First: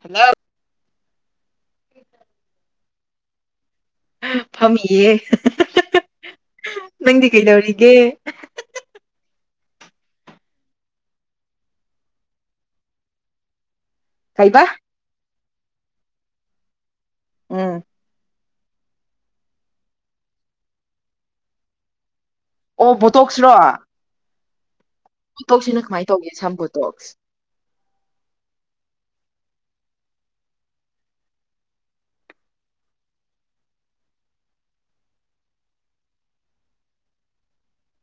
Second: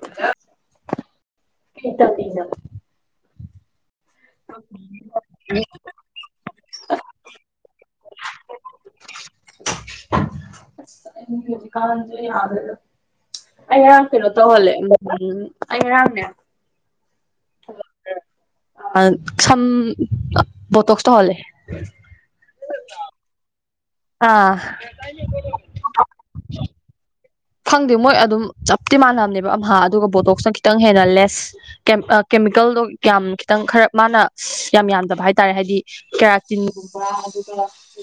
hello ꯀꯩꯗꯧꯔꯤꯅ‌ꯣ ꯐꯝꯃꯤꯌꯦ ꯅꯪꯗꯤ ꯀꯩꯗꯧꯔꯤꯒꯦ ꯑꯩ ꯍꯧꯖꯤꯀꯥꯟꯁ‌ꯦ ꯌꯥꯗ꯭ꯔ‌ꯦꯗ ꯑꯩ ꯉꯔꯥꯡ ꯀꯩꯅꯣ ꯀꯩꯕ ꯇꯧꯍꯜꯂ‌ꯦ ꯎꯝ ꯑꯩ ꯉꯔꯥꯡꯅꯦ ꯎꯝ ꯑ ꯁꯝ ꯑ ꯕ‌ꯣꯇ‌ꯣꯛꯁ ꯇꯧꯍꯜꯂ‌ꯦ ꯑꯣ ꯕꯣꯇꯣꯛꯁꯔꯣ ꯑꯥ ꯇ‌ꯣꯛꯁ ꯁꯤꯅ ꯀꯃꯥꯏ ꯇꯧꯒꯦ ꯁꯝ ꯕꯣꯇꯣꯛꯁ ꯈꯪꯗꯦ ꯃꯣꯏ ꯑꯗꯨꯝ ꯆꯞꯇꯤ ꯃꯥꯟꯅꯕꯅꯦꯕ ꯑꯝꯍꯥ ꯑꯗꯨꯒ ꯕꯣꯇꯣꯛꯁꯅ ꯈꯤꯇꯪ ꯍꯦꯟꯅ ꯂꯦꯁ ꯀ‌ꯦꯝ ꯑꯥ ꯀꯦꯃꯤꯀꯦꯜꯗꯣ ꯌꯥꯝ ꯈꯤꯇꯪ ꯈꯔ ꯃꯥꯅ ꯌꯥꯝ ꯌꯥꯝꯗꯕ ꯍꯥꯏꯇꯥꯔꯦ ꯍꯥꯏꯗꯤ ꯀ‌ꯦꯔꯥꯇꯤꯟꯒꯨꯝꯕ ꯑꯗꯨꯒ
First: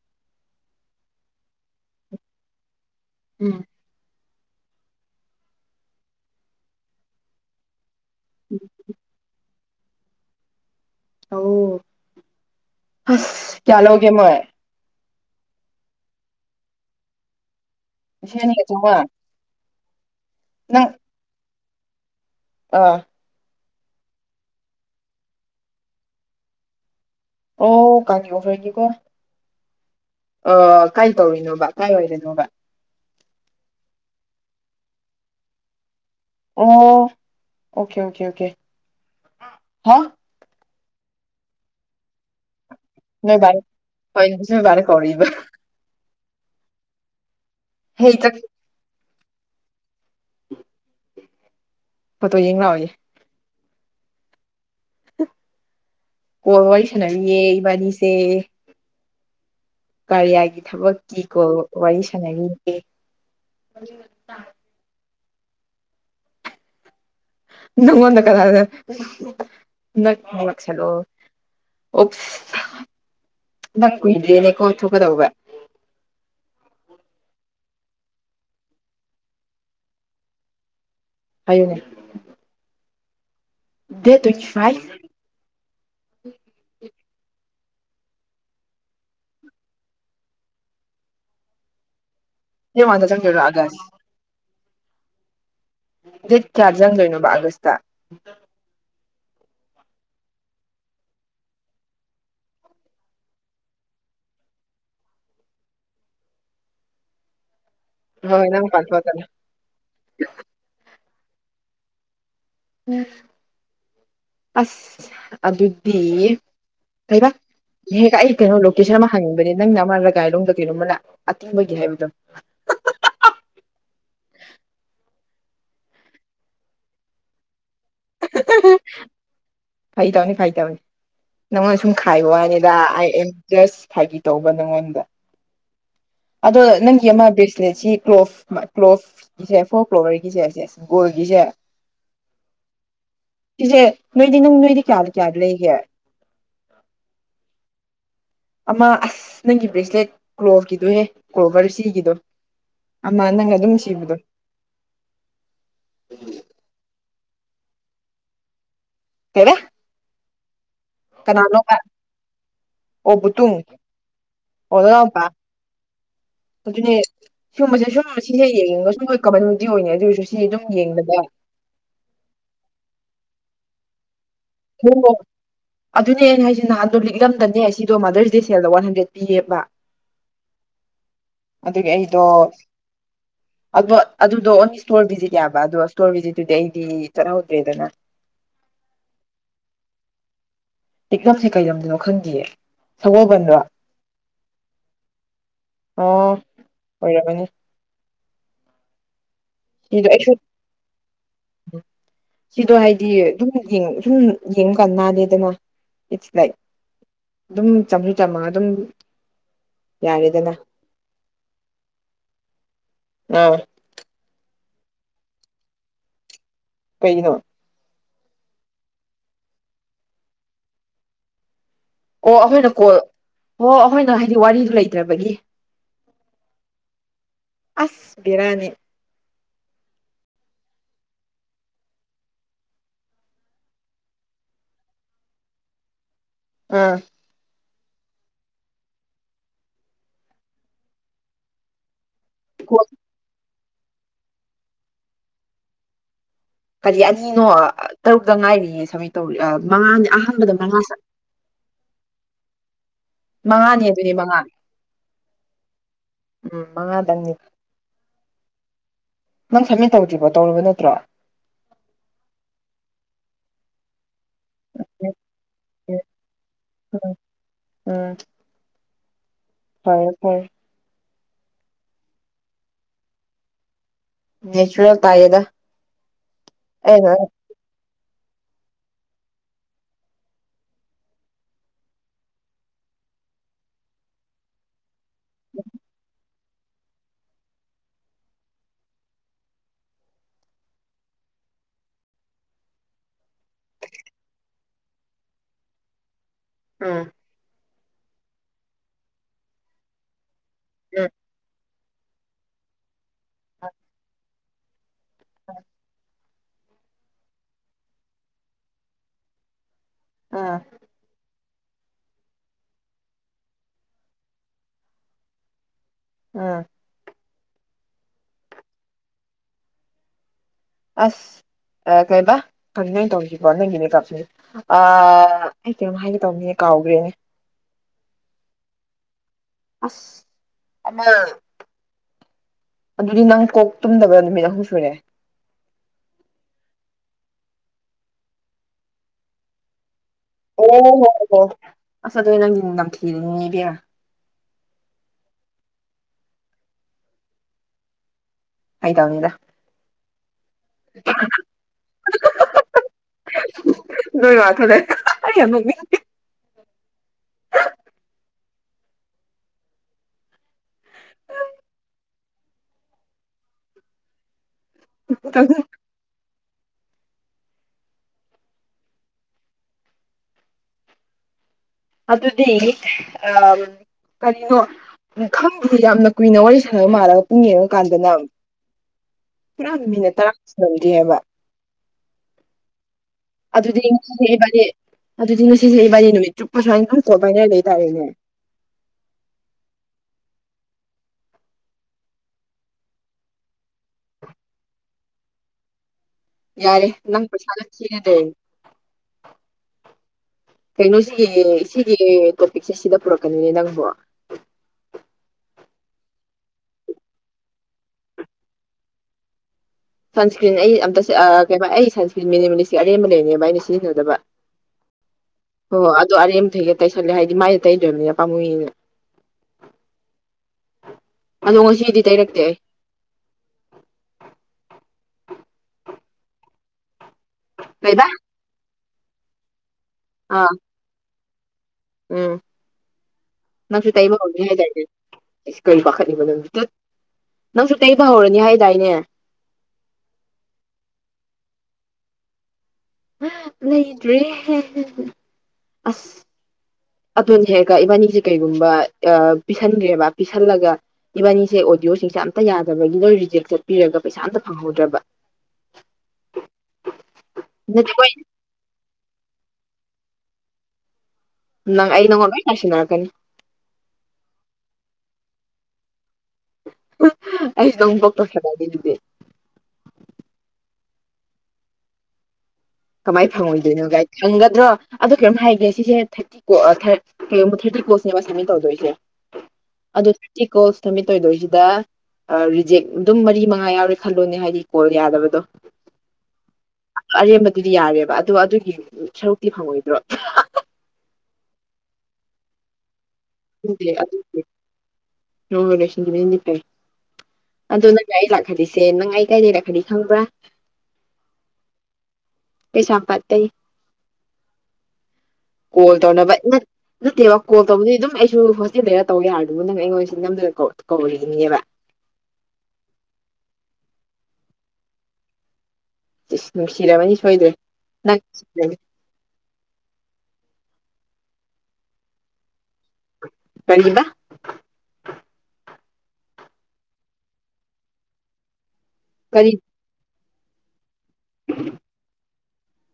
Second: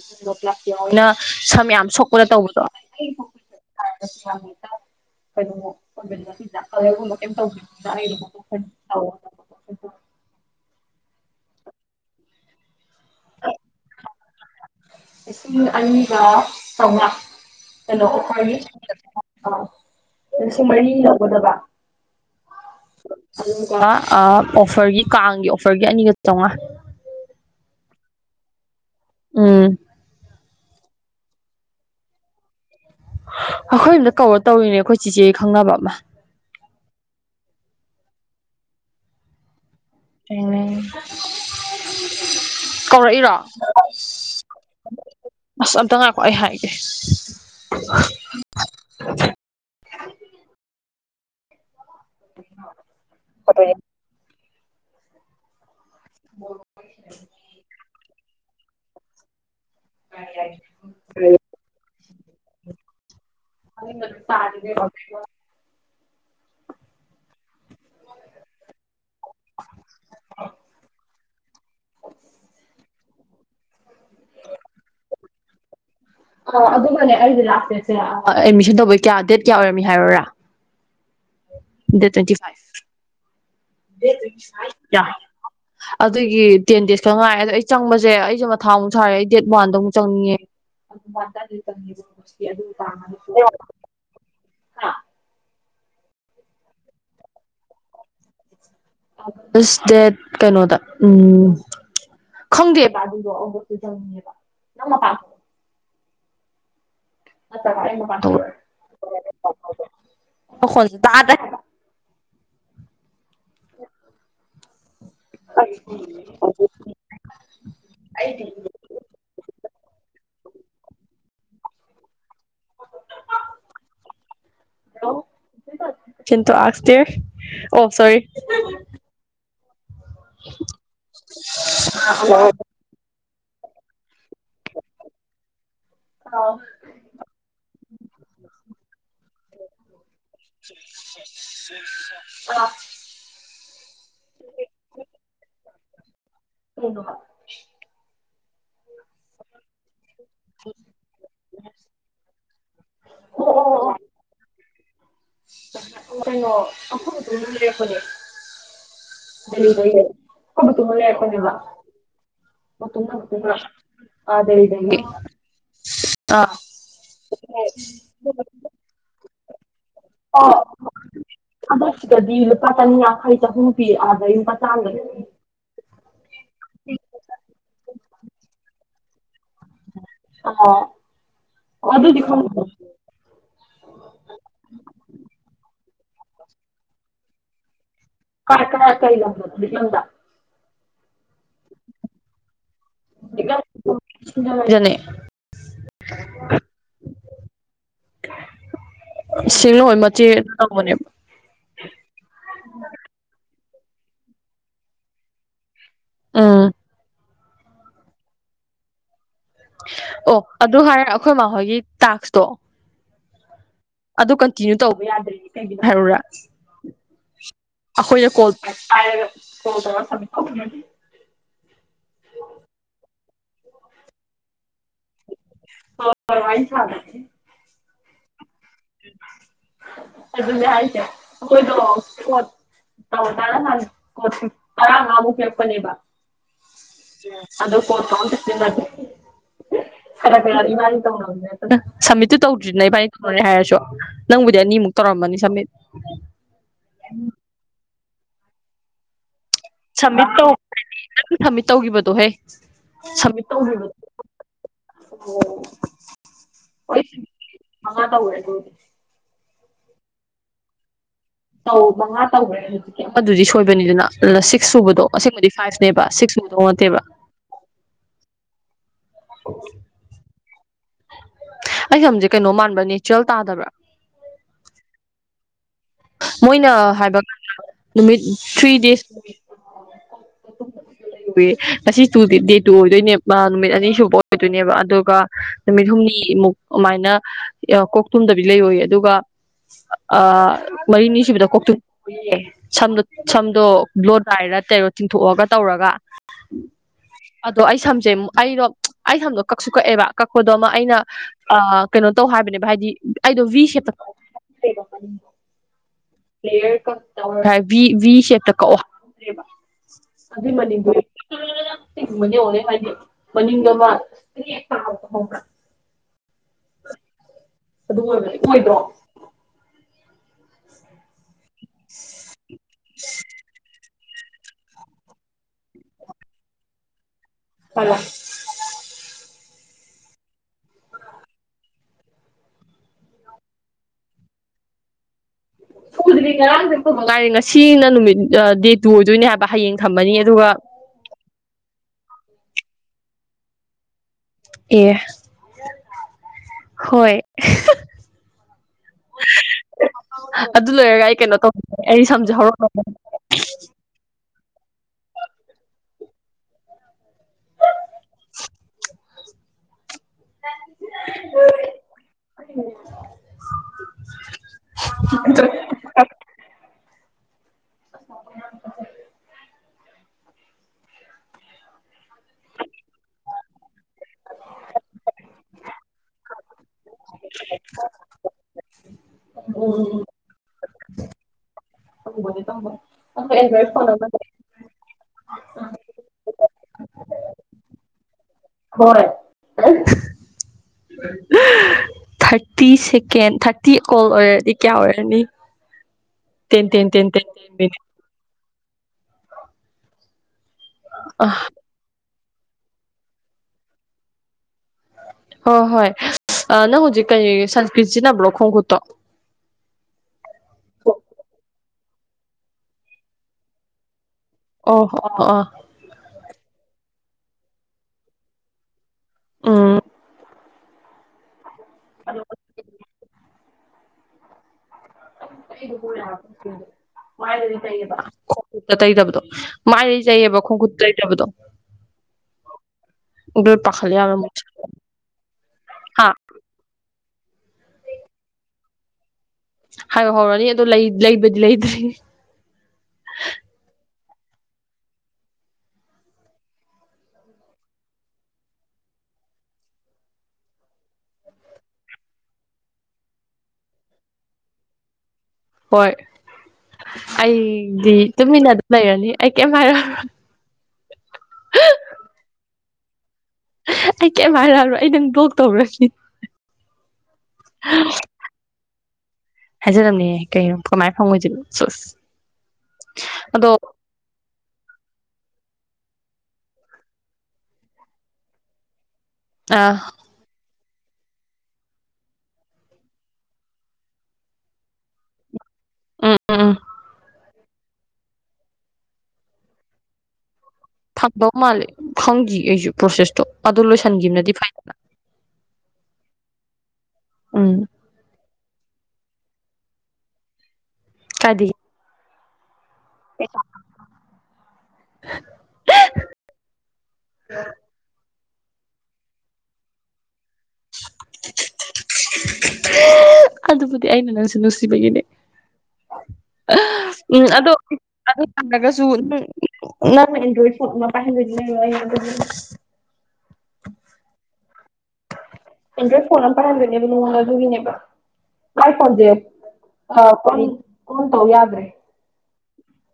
[inaudible] ꯅ ꯁꯝ ꯌꯥꯝ ꯁꯣꯛꯄꯗ ꯇꯧꯕꯗꯣ ꯎꯝ [inaudible] [inaudible] ꯑꯣ ꯍꯁ ꯀꯌꯥ ꯂꯧꯣꯒꯦ ꯃꯣꯣꯏ ꯂꯤꯁꯤꯡ ꯑꯅꯤꯒ ꯆꯥꯝꯃꯉꯥ ꯀꯩꯅꯣ ꯂꯤꯁꯤꯡ ꯑꯩꯈꯣꯏꯒꯤ ꯑꯅꯤꯒ ꯆꯥꯝꯃꯉꯥ ꯑ ꯁꯨꯝꯃꯅꯤ ꯂꯧꯒꯗꯕ ꯑ ꯑꯗꯨꯒ ꯑꯣꯐꯔꯒꯤ ꯀꯥꯡꯒꯤ ꯑꯣꯐꯔꯒꯤ ꯑꯅꯤꯒ ꯆꯥꯝꯃꯉꯥ ꯑꯣ ꯀꯥꯟ ꯑꯣ ꯐꯣꯏꯅꯤ ꯀꯣ ꯎꯝ ꯑ ꯀꯥꯏ ꯇꯧꯔꯤꯅꯣꯕ ꯀꯥꯏ ꯑꯣꯏꯔꯤꯅꯣꯕ ꯑꯩꯈꯣꯏ ꯌꯨꯝꯇ ꯀꯧꯔ ꯇꯧꯔꯤꯅꯦ ꯑꯩꯈꯣꯏ ꯆꯤꯆ‌ꯦ ꯈꯪꯅꯕ ꯑꯃ ꯑꯣ ꯑꯣꯀꯦ ꯑꯣꯀꯦ ꯑꯣꯀꯦ ꯍꯥ ꯎꯝ [unintelligible] ꯀꯧꯔꯛꯏꯔꯣ ꯅꯣꯏ ꯕꯥꯅ ꯍꯣꯏ ꯅꯣꯏ ꯕꯥꯅ ꯀꯧꯔꯛꯏꯕ ꯑꯁ ꯑꯝꯇ ꯉꯥꯏꯈ‌ꯣ ꯑꯩ ꯍꯥꯏꯒꯦ ꯍꯦ ꯆꯠ [inaudible] ꯐ‌ꯣꯇꯣ ꯌꯦꯡ ꯂꯥꯛꯑꯣꯌꯦ ꯀꯣꯜ ꯋꯥꯔꯤ ꯁꯥꯟꯅꯔꯤꯌꯦ ꯏꯕꯥꯅꯤꯁꯦ ꯀꯔꯤꯌꯥꯒꯤ ꯊꯕꯛ ꯀꯤ ꯀꯣ ꯋꯥꯔꯤ ꯁꯥꯟꯅꯈꯤꯒꯦ ꯇꯥꯟ ꯅꯪꯉꯣꯅ ꯀꯔꯗꯦꯂꯣ ꯑꯣꯞ ꯅꯪ ꯀꯨꯏꯗ꯭ꯔꯦꯅꯦ ꯀꯣꯊꯣꯛꯀꯗꯧꯕ ꯑꯣ ꯑꯗꯨꯅꯦ ꯑꯩꯁꯦ ꯂꯥꯁ ꯗꯦꯁꯦ ꯑꯦꯗꯃꯤꯁꯟ ꯇꯧꯕꯩ ꯀꯌꯥ ꯗꯦꯠ ꯀꯌꯥ ꯑꯣꯏꯔꯝꯃꯤ ꯍꯥꯏꯔꯔꯥ ꯍꯥꯏꯌꯅꯦ ꯗ twenty date twenty five five ꯑꯗꯨꯒꯤ ꯇꯦꯟ ꯗꯦꯖ ꯈ ꯉꯥꯏꯔꯦ ꯑꯗꯣ ꯑꯩ ꯆꯪꯕꯁꯦ ꯑꯩꯁꯦ ꯃꯊꯥ ꯑꯃꯨꯛ ꯁꯥꯔꯦ ꯑꯩ ꯗꯦꯠ ꯋꯥꯟꯗ ꯑꯃꯨꯛ ꯆꯪꯅꯤꯡꯉꯦ ꯃꯪꯕ ꯀꯣꯥꯟꯗ ꯆ ꯃꯣ ꯑꯒꯥꯁ ꯠ ꯆꯥꯖꯥꯡ ꯂꯩꯅꯣꯕ ꯑꯒꯁꯇꯥ ꯑꯁꯦ ꯀꯩꯅꯣꯗ ꯎꯝ ꯈꯪꯗꯦꯕ ꯑꯗꯨꯗꯣ ꯑꯕꯁꯨꯗꯪꯅꯦꯦꯕ ꯅꯪ ꯃꯄꯥ ꯑ ꯍꯣꯏ ꯅꯝ ꯄꯊꯣ ꯇꯅ ꯑꯣ ꯍꯣ ꯇ ꯑ ꯑꯁ ꯑꯗꯨ ꯑꯗꯨꯗꯤ ꯍꯥꯏꯩꯔ ꯍꯦꯛ ꯑꯩ ꯀꯩꯅꯣ ꯂꯣꯀꯦꯁꯟ ꯑꯃ ꯍꯪꯅꯤꯡꯕꯅꯦ ꯅꯪꯅ ꯑꯃ ꯔꯒꯥꯏꯔꯣꯝꯗ ꯀꯩꯅꯣꯝꯃꯅ ꯑꯇꯤꯡꯕꯒꯤ ꯍꯥꯏꯕꯗꯣ [inaudible] ꯀꯤꯟ ꯑꯁꯇꯔ ꯑꯣ ꯁꯣꯔꯤ [inaudible] ꯐꯩ ꯇꯧꯅꯤ ꯐꯩ ꯇꯧꯅꯤ ꯅꯪꯉꯣꯟꯗ ꯁꯨꯝ ꯈꯥꯏꯕ ꯋꯥꯅꯤꯗꯦꯝ ꯖꯁ ꯐꯥꯒꯤ ꯇꯧꯕ ꯅꯪꯉꯣꯟꯗ ꯑꯗꯣ ꯅꯪꯒꯤ ꯑꯃ ꯕ꯭ꯔꯦꯁꯂꯦꯠꯁꯤ ꯀ꯭ꯂꯣꯐ ꯀ꯭ꯂꯣꯐ ꯏꯁꯁꯦ ꯐꯣꯔ ꯐ꯭ꯂꯣꯋꯔꯒꯤꯁꯦꯁꯦ ꯒꯣꯜꯒꯤꯁꯦ ꯁꯤ ꯑ ꯁꯤꯁꯦ ꯅꯣꯏꯗꯤ ꯅꯪ ꯅꯣꯏꯗꯤ ꯀꯌꯥꯗꯤ ꯀꯌꯥ ꯂꯩꯒꯦ ꯀꯔꯤꯅꯍ ꯑꯃ ꯑꯁ ꯅꯪꯒꯤ ꯕ꯭ꯔꯦꯁꯂꯦꯠ ꯀ꯭ꯔꯣꯞꯀꯤꯗꯨꯣꯍꯦ ꯀ꯭ꯔꯣꯚꯔ ꯁꯤꯈꯤꯕꯗꯣ ꯑꯃ ꯅꯪ ꯑꯗꯨꯝ ꯁꯤꯕꯗꯣ ꯀꯩꯅꯣ ꯑꯩꯈꯣꯏ ꯑꯗꯨ ꯂꯩꯦ ꯀꯩꯕ ꯑꯩꯈꯣꯏꯅꯦ ꯍꯕ ꯇꯨꯃꯅꯤ ꯍꯥꯏꯀꯅꯤꯕ ꯀꯅꯥꯅꯣꯕ ꯑꯣ ꯄꯨꯠꯇ ꯑꯗꯩꯗꯒꯤ ꯑꯣꯗꯥ ꯄꯥ ꯑꯗꯨꯅꯦ ꯁꯤꯒꯨꯝꯕꯁꯦ ꯁꯨꯝ ꯁꯤꯁꯦ ꯌꯦꯡꯉꯒ ꯁꯨꯝ ꯂꯣꯏ ꯀꯕꯅꯗꯤ [inaudible] ꯑꯣꯏ ꯑꯣꯏꯅ ꯑꯗꯨꯔꯁꯨ ꯁꯤ ꯑꯗꯨꯝ ꯌꯦꯡꯗꯕ ꯑꯃ ꯁꯤꯗꯗꯤ ꯂꯨꯄꯥ ꯆꯥꯅꯤꯌꯥꯡꯈꯩ ꯆꯥꯍꯨꯝ ꯄꯤ ꯑꯗꯩ ꯑꯣ ꯑꯗꯨꯅꯦ ꯑꯩꯅ ꯍꯥꯏꯁꯦ ꯅꯍꯥꯟꯗꯣ ꯂꯤꯛꯂꯝꯗꯅꯦ ꯁꯤꯗꯣ ꯃꯥꯗꯔꯁꯗꯦ ꯁꯦꯜꯗ ꯋꯥꯟ ꯍꯟꯗ꯭ꯔꯦ ꯄꯤꯌꯦꯕ ꯑꯣ ꯑꯗꯨꯒꯤ ꯑꯗꯨꯗꯤ ꯑꯩꯗꯣ ꯈꯪꯗꯦ ꯑꯗꯣ ꯑꯗꯨꯗꯣ ꯑꯣꯟꯂꯤ ꯏꯁꯇꯣꯔ ꯚꯤꯖꯤꯠ ꯅꯦꯕ ꯑꯗꯣ ꯏꯁꯇꯣꯔ ꯚꯤꯖꯤꯠꯇꯨꯗꯤ ꯑꯩꯗꯤ ꯆꯠꯍꯧꯗ꯭ꯔꯦꯗꯅ ꯀꯥꯢ ꯀꯥꯢ ꯀꯥꯢ ꯂꯝꯅꯣ ꯂꯤꯛꯂꯝꯗ ꯂꯤꯛꯂꯝꯁꯦ ꯀꯩ ꯂꯝꯗꯅꯣ ꯈꯪꯗꯦꯌꯦ ꯖꯦ ꯑꯣ ꯑꯣꯏꯔꯝꯃꯅꯤ ꯁꯤꯡꯡꯂꯣꯏ ꯃꯆꯦ ꯇꯧꯕꯅꯦꯕ ꯎ ꯁꯤꯗꯣ ꯍꯥꯏꯗꯤ ꯑꯗꯨꯝ ꯁꯨꯝ ꯌꯦꯡꯀꯥꯟ ꯅꯥꯗꯦꯗꯅ ꯏꯠꯁ ꯂꯥꯏꯛ ꯎꯝ ꯑꯗꯨꯝ ꯆꯝꯁꯨ ꯆꯝꯃ ꯑꯗꯨꯝ ꯑꯣ ꯌꯥꯔꯦꯗꯅ ꯑꯗꯨ ꯍꯥꯏꯔꯦ ꯑꯩꯈꯣꯏ ꯃꯈꯣꯏꯒꯤ ꯇꯥꯛꯁꯇꯣ ꯑꯥ ꯑꯗꯨ ꯀꯟꯇꯤꯅ꯭ꯌꯨ ꯇꯧꯕ ꯌꯥꯗ꯭ꯔꯦ ꯀꯩꯒꯤꯅꯣ ꯍꯥꯏꯔꯨꯔꯥ ꯄꯩꯅꯣ ꯑꯈꯣꯏ ꯌꯥ ꯀꯣꯜ ꯇꯣ ꯑꯣ ꯑꯩꯈꯣꯏꯅ ꯀꯣꯜ ꯑꯣ ꯑꯩꯈꯣꯏꯅ ꯍꯥꯏꯗꯤ ꯋꯥꯔꯤꯗꯨ ꯂꯩꯇ꯭ꯔꯕꯒꯤ ꯐꯋꯥ [inaudible] ꯅꯤ ꯆꯂ ꯑꯁ ꯕꯦꯔꯅꯤ ꯑꯗꯨꯅꯦ ꯍꯥꯏꯁꯦ ꯑꯩꯈꯣꯏꯗꯣ ꯇꯔꯥꯟ ꯇꯔꯥꯡ [inaudible] ꯉꯃꯨꯛ ꯂꯄꯅꯦꯕ ꯑꯥ ꯑꯗꯣ [inaudible] ꯐ ꯇ ꯈꯔꯒꯔꯃ ꯇ ꯑꯗꯨ ꯁꯝꯃꯤꯠꯇꯨ ꯀꯣꯜ ꯇꯧꯗ꯭ꯔꯤꯗꯅ ꯏꯕꯅꯤ ꯊꯅꯔꯦ ꯍꯥꯏꯔꯁꯨ ꯅꯪꯕꯨꯗꯤ ꯑꯅꯤꯃꯨꯛ ꯇꯧꯔꯝꯃꯅꯤ ꯁꯃꯤꯠ ꯀꯔꯤ ꯑꯅꯤꯅꯣ ꯇꯔꯨꯛꯇ ꯉꯥꯏꯔꯤꯌꯦ ꯁꯥꯃꯤꯠ ꯇꯧꯔꯤ ꯃꯉꯥꯅꯤ ꯁꯃꯤꯠ ꯇꯧ ꯑꯍꯥꯟꯕꯗ ꯃꯉꯥ ꯁꯃꯤꯠ ꯇꯧꯈꯤꯕꯗꯣꯍꯦ ꯁꯝꯃꯤꯠ ꯃꯉꯥꯅꯤ ꯇꯧꯈꯤꯕꯗꯣ ꯑꯗꯨꯗꯤ ꯃꯉꯥꯅꯤ ꯑꯣ ꯃꯉꯥꯗꯪꯅꯤ ꯃꯉ ꯀꯕꯨꯔꯦ [inaudible] ꯅꯪ ꯁꯥꯃꯤꯠ ꯇꯧꯗ꯭ꯔꯤꯕꯣ ꯇꯧꯔꯕ ꯅꯠꯇ꯭ꯔꯣ ꯃꯉꯥ ꯇꯧꯒꯔꯦ ꯑꯗꯨꯗꯤ ꯁꯣꯏꯕꯅꯤꯗꯅ ꯁꯤꯛꯁ ꯁꯨꯕꯗꯣ ꯑꯁꯦꯡꯕꯗꯤ ꯐꯥꯏꯚꯅꯦꯕ ꯁꯤꯛꯁ ꯁꯨꯕꯗꯨ ꯅꯠꯇꯦꯕ ꯎꯝ ꯑꯣ ꯐꯔꯦ ꯐꯔꯦ ꯑꯩ ꯁꯝꯁꯦ ꯀꯩꯅꯣ ꯃꯥꯟꯕ ꯅꯦꯆꯔꯦꯜ ꯇꯥꯗꯕ꯭ꯔꯥ ꯅꯦꯆꯨꯔꯦꯜ ꯇꯥꯏꯗ ꯃꯣꯏꯅ ꯍꯥꯏꯕꯒꯥꯟꯗ ꯅꯨꯃꯤꯠ ꯊ꯭ꯔꯤ ꯗꯦꯖ ꯑꯁꯤ ꯇꯨ ꯗꯦ ꯇꯨ ꯑꯣꯏꯗꯣꯏꯅꯦꯕ ꯅꯨꯃꯤꯠ ꯑꯅꯤ ꯁꯨꯕ ꯑꯣꯏꯗꯣꯏꯅꯦꯕ ꯑꯗꯣ ꯀꯥ ꯅꯨꯃꯤꯠ ꯍꯨꯝꯅꯤ ꯃꯨꯛ ꯑꯗꯨꯃꯥꯏꯅ ꯀꯣꯛ ꯇꯨꯝꯗꯕꯤ ꯂꯩꯌꯣꯌꯦ ꯑꯗꯨꯒ ꯑ ꯃꯔꯤ ꯅꯤ ꯁꯨꯕꯗ ꯀꯣꯛ ꯇꯨꯝ ꯁꯝꯗꯣ ꯁꯝꯗꯣ ꯀꯔꯣꯞ ꯂꯥꯛꯢꯔ ꯇꯦꯔꯣꯠ ꯆꯤꯡꯊꯣꯛꯑꯒ ꯇꯧꯔꯒ ꯎꯝ ꯑꯗꯣ ꯑꯩ ꯁꯝꯁꯦ ꯑꯩꯗꯣ ꯑꯩ ꯁꯝꯗꯣ ꯀꯛꯁꯨ ꯀꯛꯑꯦꯕ ꯀꯛꯄꯗꯣ ꯑꯃ ꯑꯩꯅ ꯎꯝ ꯀꯩꯅꯣ ꯇꯧ ꯍꯥꯏꯕꯅꯦꯕ ꯍꯥꯏꯗꯤ ꯑꯩꯗꯣ ꯚꯤ ꯁꯦꯞꯇ ꯑꯥ ꯭ꯂꯦ ꯚ ꯚ ꯁꯦꯠꯇ ꯀꯛꯑꯣ꯭ꯔꯦꯕ ꯑꯗꯨ ꯎꯝ ꯃꯅꯤꯄꯨꯔ [inaudible] ꯤꯡ ꯃꯅꯦ ꯑꯣꯔꯦ ꯃꯅꯤ ꯃꯅꯤꯡꯗ [inaudible] ꯑꯥ ꯑꯗꯨ ꯑꯣꯏꯕꯅꯦ ꯑꯣꯢꯗꯔꯣ ꯑꯁ ꯀꯩꯕ ꯀꯔꯤꯅꯣ ꯑꯩ ꯇꯧꯁꯤꯕꯣ ꯅꯪꯒꯤꯅꯦ ꯀꯞꯁꯦ ꯑ ꯑꯩ ꯀꯩꯅꯣꯝ ꯍꯥꯏꯒꯦ ꯇꯧꯕꯅꯤꯅꯦ ꯀꯥꯎꯈ꯭ꯔꯦꯅꯦ ꯐꯂ [inaudible] ꯑꯁ ꯑꯃ ꯑꯗꯨꯗꯤ ꯅꯪ ꯀꯣꯛ ꯇꯨꯝꯗꯕ ꯅꯨꯃꯤꯠ ꯑꯍꯨꯝ ꯁꯨꯔꯦ [unintelligible] ꯉꯁꯤꯅ ꯅꯨꯃꯤꯠ ꯗꯦ ꯇꯨ ꯑꯣꯏꯗꯣꯏꯅꯦ ꯍꯥꯏꯕ ꯍꯌꯦꯡ ꯊꯝꯃꯅꯤ ꯑꯗꯨꯒ ꯑꯣ ꯍꯣ ꯍꯣ ꯑꯁ ꯑꯗꯨ ꯅꯪ ꯅꯝꯊꯤꯕꯅꯤꯅꯦ ꯏꯕꯦꯝꯃ ꯑꯦ ꯍꯣꯏ ꯐꯥꯒꯤ ꯇꯧꯅꯤꯗ ꯑꯗꯨ ꯂꯣꯏꯔꯒ ꯑꯩ ꯀꯩꯅꯣ ꯇꯧꯅꯤꯡ ꯑꯩ ꯁꯝꯁꯦ ꯍꯧꯔꯛ ꯂꯣꯏꯔꯊꯔ ꯑꯩ ꯌꯥꯝ [inaudible] [inaudible] ꯍ [inaudible] ꯅ꯭ꯔ [inaudible] ꯅꯣꯛꯅꯤꯡꯉꯦ ꯑꯗꯨꯗꯤ ꯑ ꯀꯔꯤꯅꯣ ꯈꯪꯗꯦ ꯌꯥꯝꯅ ꯀꯨꯏꯅ ꯋꯥꯔꯤ ꯁꯥꯟꯅꯕ ꯃꯥꯜꯂꯒ ꯄꯨꯡ ꯌꯦꯡꯉꯀꯥꯟꯗꯅ ꯄꯨꯔꯥ ꯎꯝ ꯃꯤꯅꯠ ꯇꯔꯥ ꯁꯨꯔꯝꯗꯦꯕ ꯍꯕꯣꯅꯦꯦ ꯇꯃꯣ [inaudible] ꯑꯗꯨꯗꯤ ꯉꯁꯤꯁꯦ ꯏꯕꯥꯅꯤ ꯑꯗꯨꯗꯤ ꯉꯁꯤꯁꯦ ꯏꯕꯥꯅꯤ ꯅꯨꯃꯤꯠ ꯆꯨꯞꯄ ꯁꯨꯃꯥꯏꯅ ꯀꯣꯜ ꯄꯥꯢꯅꯔꯒ ꯂꯩꯇꯥꯔꯦꯅꯦ ꯍꯣꯏ ꯍꯥ [inaudible] ꯊꯥꯔꯇꯤ ꯁꯦꯀꯦꯟ ꯊꯥꯔꯇꯤ ꯀꯣꯜ ꯑꯣꯏꯔꯗꯤ ꯀꯌꯥ ꯑꯣꯏꯔꯅꯤ ꯇꯦꯟ ꯇꯦꯟ ꯇꯦꯟ ꯇꯦꯟ ꯀꯩꯅꯣꯁꯤ ꯑ ꯁꯤꯒꯤ ꯇꯣꯄꯤꯛꯁꯦ ꯁꯤꯗ ꯄꯨꯔꯛꯀꯅꯤꯅꯦ ꯅꯪꯕꯣ ꯍꯣ ꯍꯣꯏ ꯅꯪ ꯍꯧꯖꯤꯛ ꯀꯩ ꯁꯥꯟ ꯢꯀꯤꯟ ꯁꯤꯖꯤꯟꯅꯕ꯭ꯔꯣ ꯈꯣꯡ ꯀꯨꯠꯇꯣ ꯁꯥꯟꯁꯀ꯭ꯔꯤꯟ ꯑꯩ ꯑꯝꯇ ꯀꯩꯕ ꯑꯩ ꯁꯟꯁꯀ꯭ꯔꯤꯟ ꯃꯤꯅꯤꯃꯤꯠ ꯂꯤꯁ ꯑꯔꯦꯝꯕ ꯂꯩꯅꯦꯕ ꯑꯩꯅ ꯁꯤꯖꯤꯟꯅꯗꯕ ꯑꯣ ꯑꯣ ꯑꯣ ꯍꯣ ꯑꯗꯨꯣ ꯑꯔꯦꯝꯇꯩ ꯇꯩꯁꯜꯂꯦ ꯍꯥꯏꯗꯤ ꯃꯥꯏꯗ ꯇꯩꯗꯔꯕꯅꯤꯅꯦ ꯄꯥꯃꯨꯢꯅ ꯑꯝ ꯑꯗꯣ ꯉꯁꯤꯗꯤ ꯇꯩꯔꯛꯇꯦ ꯑꯩ ꯀꯩꯕ ꯈꯣꯡ ꯈꯨꯠꯇ ꯇꯩꯗꯕꯗꯣ ꯂꯩꯌꯦꯕ ꯑꯥ ꯈꯣꯡ ꯈꯨꯠ ꯇꯩꯅꯕꯗꯣ ꯎꯝ ꯅꯪꯁꯨ ꯇꯩꯕ ꯌꯥꯝꯅ ꯉꯧꯅꯤ ꯍꯥꯏꯗꯥꯏꯅꯦ ꯀꯔꯤ ꯍꯥ ꯄꯥꯈꯠꯂꯤꯕꯣ ꯅꯪ ꯅꯪꯁꯨ ꯇꯩꯕ ꯍꯧꯔꯅꯤ ꯍꯥꯏꯗꯥꯏꯅꯦ ꯍꯥꯏ ꯍꯧꯔꯅꯤ ꯑꯗꯣ ꯂꯩꯕꯗꯤ ꯂꯩꯗ꯭ꯔꯤ ꯂꯩꯗ꯭ꯔꯤ ꯑꯁ ꯑꯗꯨꯅ ꯍꯦꯛꯔꯒ ꯏꯕꯥꯅꯤꯁꯦ ꯀꯩꯒꯨꯝꯕ ꯄꯤꯁꯟꯈ꯭ꯔꯦꯕ ꯄꯤꯁꯜꯂꯒ ꯏꯕꯥꯅꯤꯁꯦ ꯑꯣꯗꯤꯑꯣꯁꯤꯡꯁꯦ ꯑꯝꯇ ꯌꯥꯗꯕꯒꯤ ꯂꯣꯏ ꯔꯤꯖꯦꯛ ꯆꯠꯄꯤꯔꯒ ꯄꯩꯁꯥ ꯑꯝꯇ ꯐꯪꯍꯧꯗ꯭ꯔꯕ ꯍꯣꯏ ꯅꯠꯇꯦ ꯑꯩꯗꯤ ꯃꯣꯏ ꯇꯨꯃꯤꯟꯅ ꯑꯗꯨ ꯂꯩꯔꯅꯤ ꯑꯩ ꯀꯩꯝ ꯍꯥꯏꯔꯣꯢ ꯅꯪ ꯑꯩ ꯅꯪꯉꯣꯟꯗ ꯂꯣꯏ ꯇꯥꯢꯁꯤꯟꯅꯔꯛꯀꯅꯤ ꯑꯩ ꯀꯩꯝ ꯍꯥꯏꯔꯂꯣ ꯑꯩ ꯅꯪ ꯕ꯭ꯂꯣꯛ ꯇꯧꯔꯅꯤ ꯑꯩꯁꯨ ꯅꯪ ꯄꯔꯣꯛ ꯇꯧꯁꯤꯟꯂꯅꯤ ꯑꯗꯨꯗꯤ ꯍꯥꯏꯖꯤꯟꯅꯕꯅꯦ ꯀꯩꯅꯣ ꯀꯃꯥꯏꯅ ꯐꯪꯉꯣꯏꯗꯨꯢꯅꯣ ꯁꯤꯁ ꯀꯃꯥꯏꯅ ꯐꯪꯉꯣꯏꯗꯣꯏꯅꯣ ꯀꯥꯏ ꯐꯪꯒꯗ꯭ꯔꯣ ꯑꯗꯣ ꯀꯔꯤꯝ ꯍꯥꯏꯒꯦ ꯁꯤꯁꯦ ꯊꯥꯔꯇꯤ ꯀꯣꯜ ꯀꯔꯤꯒꯨꯝꯕꯥ ꯊꯥꯔꯇꯤ ꯀꯣꯜꯅꯦꯕꯥ ꯁꯥꯞꯃꯤꯠ ꯇꯧꯗꯨꯏꯁꯦ ꯑꯥ ꯑꯗꯨ ꯏꯀꯣꯜꯁ ꯁꯃꯤꯠꯇ ꯇꯧꯗꯣꯏꯁꯤꯗ ꯑꯥ ꯔꯤꯖꯦꯛ ꯑꯗꯨꯝ ꯃꯔꯤ ꯃꯉꯥ ꯌꯥꯎꯔꯦ ꯈꯜꯂꯣꯅꯦ ꯍꯥꯏꯗꯤ ꯀꯣꯜ ꯌꯥꯗꯕꯗꯣ ꯎꯝ ꯎꯝ ꯎꯝ ꯑꯔꯦꯝꯕꯗꯨꯗꯤ ꯌꯥꯔꯦꯕ ꯑꯗꯣ ꯑꯗꯨꯒꯤ ꯁꯔꯨꯛꯇꯤ ꯐꯪꯉꯣꯏꯗ꯭ꯔꯣ ꯊꯝꯕꯥ ꯃꯥꯜꯂꯦ ꯈꯪꯗ‌ꯦ ꯑꯩꯁꯨ ꯄ꯭ꯔꯣꯁꯦꯁꯇꯣ ꯑꯗꯨ ꯈꯪꯗ‌ꯦ ꯂꯣꯏꯁꯤꯟꯈꯤꯕꯅꯗꯤ ꯑꯗꯨꯗ‌ꯣ ꯐꯩꯗꯅ ꯅ‌ꯣ ꯔꯤꯂ‌ꯦꯁꯟꯗꯨꯟꯗꯤ ꯐꯩ ꯎꯝ ꯑꯗꯣ ꯅꯪꯅ ꯑꯩ ꯂꯥꯛꯍꯜꯂꯤꯁꯦ ꯅꯪ ꯑꯩ ꯀꯥꯏꯗꯩ ꯂꯥꯛꯍꯜꯂꯤ ꯈꯪꯕ꯭ꯔꯥ ꯀꯥꯗꯤ ꯀꯩꯁꯥꯝꯄꯥꯠꯇꯩ ꯀꯣꯜ ꯇꯧꯅꯕ ꯅꯠꯇꯦꯕ ꯀꯣꯜ ꯇꯧꯕꯗꯤ ꯑꯗꯨꯝ ꯑꯩꯁꯨ ꯁꯤꯗꯔ [inaudible] ꯇꯧ ꯌꯥꯔꯗꯨꯕꯨ ꯅꯪ ꯑꯩꯉꯣꯟꯁꯤ ꯅꯝꯗꯨꯅ ꯀꯧꯗꯨꯅꯦꯕ ꯑꯗꯨꯕꯨꯗꯤ ꯑꯩꯅ ꯅꯪꯁꯦ ꯅꯨꯡꯁꯤꯕꯒꯤꯅꯦ ꯏꯁ ꯅꯨꯡꯁꯤꯔꯕꯅꯤ ꯎꯝ ꯁꯣꯏꯗ꯭ꯔꯦ ꯑꯗꯣ ꯅꯪ ꯑꯗꯨ ꯐꯪꯗ꯭ꯔꯒꯁꯨ ꯅꯪ ꯑꯦꯟꯗ꯭ꯔꯣꯠ ꯐꯣꯟ ꯑꯃ ꯄꯥꯏꯍꯟꯗꯣꯏꯅꯤ ꯀꯩꯅꯣ ꯑꯩꯅ ꯑꯗꯨꯒꯤꯅꯤ ꯀꯔꯤꯕ ꯑꯦꯟꯗ꯭ꯔꯣꯠ ꯐꯣꯟ ꯑꯃ ꯄꯥꯏꯍꯟꯗꯣꯏꯅꯦꯕ ꯃꯉꯣꯡꯗ ꯑꯗꯨꯒꯤꯅꯦꯕ ꯃꯥꯏ ꯐꯣꯟꯖꯦ ꯀꯔꯤ ꯀꯣꯟ ꯇꯧ ꯌꯥꯗ꯭ꯔꯦ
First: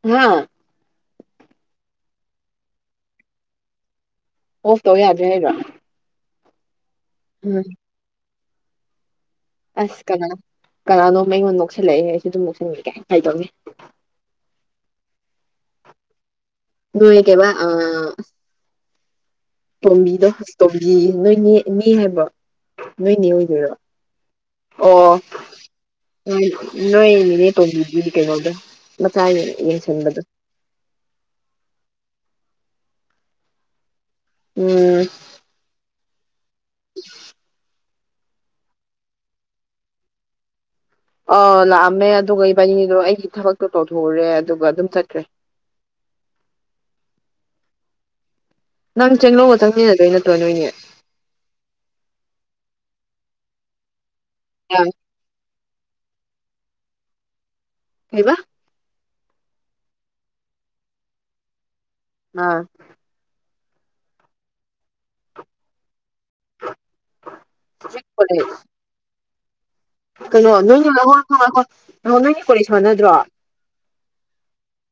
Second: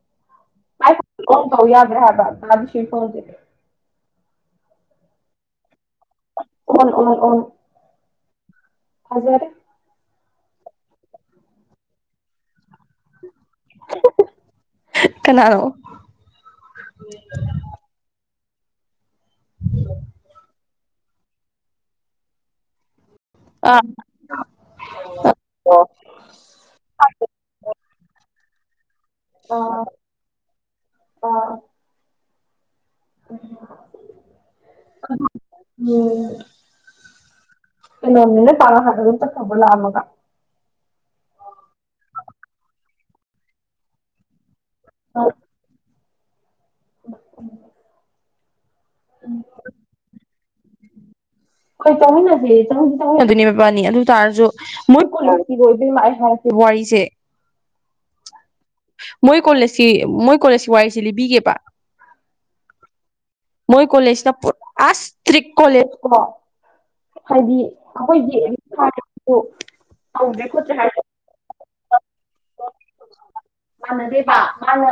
ꯍꯥ ꯥꯏꯣꯟꯣꯟ [inaudible] ꯇꯧ ꯌꯥꯗ꯭ꯔꯦ ꯍꯥꯏꯕ ꯃꯥꯗꯤ ꯁꯤ ꯐꯣꯟꯁꯦ ꯀꯣꯜ ꯇꯧ ꯌꯥꯗꯔꯦ ꯍꯥꯢꯕꯥ ꯑꯣ ꯑꯣꯟ ꯑꯣ ꯐꯖꯔꯦ [inaudible] ꯑꯁ ꯀꯅꯥ ꯀꯅꯥꯅꯣꯝ ꯑꯩꯉꯣꯟꯗ ꯅꯣꯛꯁꯤꯜꯂꯛꯑꯦ ꯑꯩꯁꯨ ꯑꯗꯨꯝ ꯅꯣꯛꯁꯤꯟꯂꯦ ꯐꯒꯤ ꯇꯧꯅꯤ ꯀꯅꯥꯅꯣ ꯅꯣꯏꯒꯤ ꯀꯩꯕ ꯑꯥ ꯇꯣꯝꯕꯤꯗꯣ ꯍꯧꯖꯤꯛ ꯇꯣꯝꯕꯤ ꯅꯣꯏꯅꯦ ꯅꯦ ꯍꯥꯏꯕ꯭ꯔꯣ ꯅꯣꯏꯅꯦ ꯑꯥ ꯑꯣ ꯅꯣꯏ ꯅꯣꯏ ꯅꯦꯅꯦ ꯇꯣꯟꯕꯤꯒꯤ ꯀꯩꯅꯣꯗꯣ ꯃꯆꯥꯒꯤ ꯌꯦꯡꯁꯤꯟꯕꯗꯣ ꯑꯣ ꯎꯝ [inaudible] ꯎꯝ [unintelligible] ꯀꯩꯅꯣꯅꯦ ꯅꯣꯏ ꯄꯥ ꯅꯍꯥꯟ ꯑꯗꯨꯝ ꯆꯠꯈ꯭ꯔꯕꯣ ꯂꯥꯛꯑꯝꯃꯒ ꯑ ꯂꯥꯛꯑꯝꯃꯦ ꯑꯗꯨꯒ ꯏꯕꯥꯅꯤꯗꯣ ꯑꯩꯒꯤ ꯊꯕꯛꯇꯣ ꯇꯧꯊꯣꯛꯎꯨꯔꯦ ꯑꯗꯨꯒ ꯑꯗꯨꯝ ꯆꯠꯈ꯭ꯔꯦ ꯎ ꯎꯝ [inaudible] ꯅꯪ ꯆꯥꯅꯨꯒ ꯆꯪꯃꯤꯟꯅꯗꯣꯏ ꯅꯠꯇ꯭ꯔꯣ ꯅꯣꯏꯅꯤ ꯍꯣꯏ ꯆꯪꯃꯤꯟꯅꯖꯦ ꯆꯪꯗꯤ ꯆꯪꯃꯤꯟꯅꯗꯣꯏꯅꯦ ꯢꯕꯥꯅꯤ ꯑꯗꯨ ꯇꯥꯔꯁꯨ ꯃꯣꯏ ꯀꯨꯂꯥꯞ ꯀꯤꯗꯣ ꯏꯕꯦꯝꯃ ꯑꯩ ꯍꯥꯏꯔꯛꯀꯦꯕ ꯋꯥꯔꯤꯁꯦ ꯀꯩꯕꯥ ꯃꯣꯏ ꯀꯣꯂꯦꯖꯀꯤ ꯃꯣꯏ ꯀꯣꯂꯦꯖꯀꯤ ꯋꯥꯔꯤꯁꯤ ꯂꯤꯕꯤꯒꯦꯕ ꯑꯥ ꯃꯣꯏ ꯀꯣꯂꯦꯖꯇ ꯄꯨꯔꯥ ꯁꯇ꯭ꯔꯤꯛ ꯀꯣꯂꯦꯖ ꯀꯣ ꯍꯥꯏꯗꯤ ꯑꯩꯈꯣꯏꯒꯤ ꯑꯦꯃꯤꯀꯔꯥꯠ ꯗꯨ ꯀꯩꯅꯣ ꯅꯣꯏ ꯂꯧꯑꯣꯏ [inaudible] ꯉꯥꯏꯈꯣ ꯉꯥꯏꯈꯣ ꯉꯥꯏꯈꯣ ꯅꯣꯏ ꯑꯅꯤ ꯀꯣꯂꯦꯖ ꯃꯥꯟꯅꯗ꯭ꯔꯣ ꯑꯣ ꯃꯥꯟꯅꯗꯦꯕ ꯃꯥꯅ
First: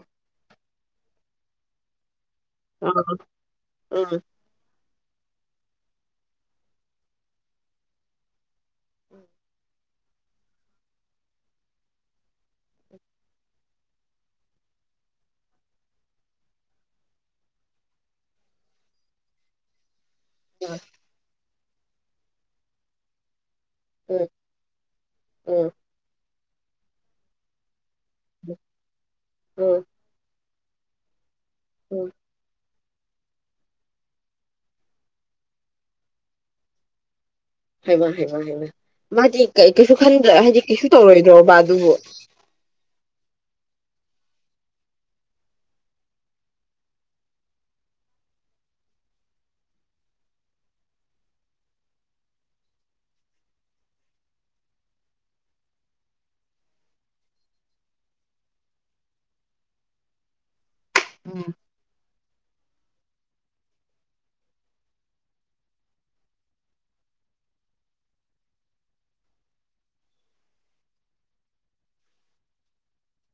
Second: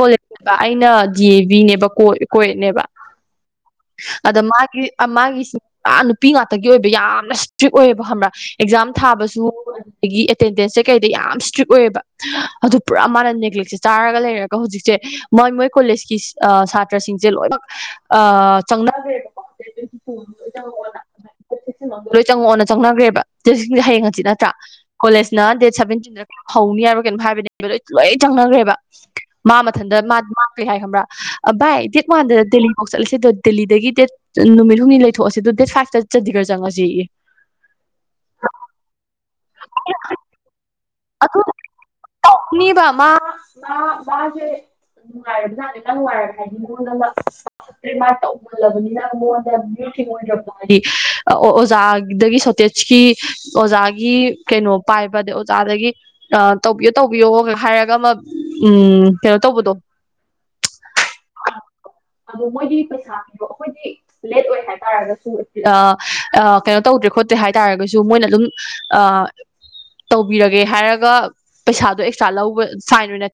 ꯀꯣꯂꯦꯖꯅꯦꯕ ꯑꯩꯅ ꯗꯤ ꯑꯦꯕꯤꯅꯦꯕ ꯀꯣꯏ ꯀꯣꯏꯠꯅꯦꯕ ꯑꯥ ꯎꯝ ꯑꯗ ꯃꯥꯒꯤ ꯃꯥꯒꯤꯁꯨ ꯅꯨꯄꯤ ꯉꯥꯛꯇꯒꯤ ꯑꯣꯏꯕ ꯌꯥꯝꯅ ꯏꯁꯇ꯭ꯔꯤꯛ ꯑꯣꯏꯌꯦꯕ ꯈꯪꯕ꯭ꯔꯥ ꯑꯦꯛꯖꯥꯝ ꯊꯥꯕꯁꯨ ꯑꯗꯒꯤ ꯑꯦꯇꯦꯟꯗꯦꯟ ꯆꯦꯛ ꯀꯩꯗ ꯌꯥꯝ ꯏꯁꯇ꯭ꯔꯤꯛ ꯑꯣꯏꯑꯕ ꯑꯗꯨ ꯄꯨꯔꯥ ꯃꯥꯅ ꯅꯦꯒ꯭ꯂꯦꯛꯁꯦ ꯆꯥꯔꯒ ꯂꯩꯔꯒ ꯍꯧꯖꯤꯛꯁꯦ ꯃꯣꯏ ꯃꯣꯏ ꯀꯣꯂꯦꯖꯀꯤ ꯁꯥꯇ꯭ꯔꯁꯤꯡꯁꯦ ꯂꯣꯏꯅꯃꯛ ꯆꯪꯅꯒ꯭ꯔꯦꯕ ꯀꯣ ꯑꯩꯗꯤ ꯄꯣꯝꯗꯣꯏ ꯅꯦ ꯎꯝ ꯂꯣꯏ ꯆꯪꯉꯛꯑꯣꯅ ꯆꯪꯅꯒ꯭ꯔꯦꯕ ꯗꯦꯠ ꯁꯤꯛꯇꯤꯟꯁꯦ ꯍꯌꯦꯡ ꯍꯥꯡꯆꯤꯠ ꯅꯠꯇ꯭ꯔꯥ ꯀꯣꯂꯦꯖꯅ ꯗꯦꯠ ꯎꯝ ꯁꯚꯦꯟꯇꯤꯟꯗ ꯍꯧꯅꯤ ꯍꯥꯏꯕ꯭ꯔꯥ ꯀꯩꯅꯣꯝ ꯍꯥꯏꯕꯅꯦꯕ ꯂꯣꯏ ꯂꯣꯏ ꯎꯝ ꯆꯪꯅꯒ꯭ꯔꯦꯕ ꯃꯥ ꯎꯝ ꯃꯊꯟꯗ ꯃꯥ ꯃꯥ ꯀꯩ ꯍꯥꯏ ꯈꯪꯕ꯭ꯔꯥ ꯚꯥꯏ ꯎꯝ ꯗꯦꯠ ꯋꯥꯟꯗ ꯗꯦ ꯑꯣ ꯆꯠꯂꯁꯤꯗ ꯗꯦꯜꯂꯤꯗꯒꯤ ꯗꯦꯠ ꯅꯨꯃꯤꯠ ꯍꯨꯝꯅꯤ ꯂꯩꯊꯣꯛꯑꯁꯤ ꯑꯗꯨ ꯗꯦꯠ ꯐꯥꯏꯚꯇ ꯆꯠꯗꯤꯒꯔ ꯆꯪꯉꯁꯦꯌꯦ ꯍꯥꯏꯃ ꯍꯥꯏꯃ ꯍꯥꯏꯃ ꯃꯥꯗꯤ ꯀꯩꯁꯨ ꯈꯟ꯭ꯗꯔ ꯍꯥꯏꯗꯤ ꯀꯩꯁꯨ ꯇꯧꯔꯣꯏꯗ꯭ꯔꯣꯕ ꯑꯗꯨꯕꯨ ꯃꯤ ꯕꯃꯥ ꯃꯥ ꯖꯥꯁꯦ [inaudible] ꯉꯥꯏꯔꯝ ꯖꯥꯠꯅꯦ ꯅꯪ ꯉꯥꯏꯅꯨ ꯍꯥꯏꯔꯗꯤ ꯃꯤꯉꯣꯟꯗ ꯃꯥ ꯇꯧꯍꯜꯂꯕꯅꯤꯅ ꯃꯤꯉꯣꯟ ꯗ ꯌꯥꯝ ꯌꯦꯠꯄꯣ [inaudible] ꯍꯥꯏꯗꯤ ꯑꯣꯖꯥꯗꯒꯤ ꯁꯣꯇꯦꯖꯀꯤ ꯑꯣꯖꯥꯒꯤ ꯀꯩꯅꯣ ꯄꯥꯏꯕ ꯑꯗꯩ ꯑꯣꯖꯥꯗꯒꯤ ꯇꯧꯕꯤꯌꯣ ꯇꯧꯕꯤꯌꯣ ꯍꯥꯏꯔꯒ ꯑꯃ ꯎꯝ ꯀꯩꯅꯣ ꯇꯧꯕꯗꯣ ꯎꯝ ꯑꯗꯨ ꯃꯣꯏꯒꯤ ꯄꯩꯁꯥ ꯄꯤꯕꯥ ꯑꯩꯈꯣꯏꯗꯤ ꯂꯦꯠ ꯑꯣꯏ ꯍꯥꯏ ꯇꯔꯒꯁꯨ ꯑꯥ ꯑꯥ ꯀꯩꯅꯣ ꯇꯧꯗ꯭ꯔꯦ ꯈꯣꯠꯇ꯭ꯔꯦ ꯍꯥꯏ ꯇꯥꯔꯒꯁꯨ ꯃꯣꯏꯅ ꯑꯗꯨꯝ ꯑꯥ ꯇꯧꯕꯤꯔꯒꯦ ꯍꯥꯏꯔꯒ ꯄꯩꯁꯥꯗꯣ ꯑꯦꯛꯁꯇ꯭ꯔꯥ ꯂꯧꯕ ꯐꯥꯏꯟ ꯑꯣꯏꯅ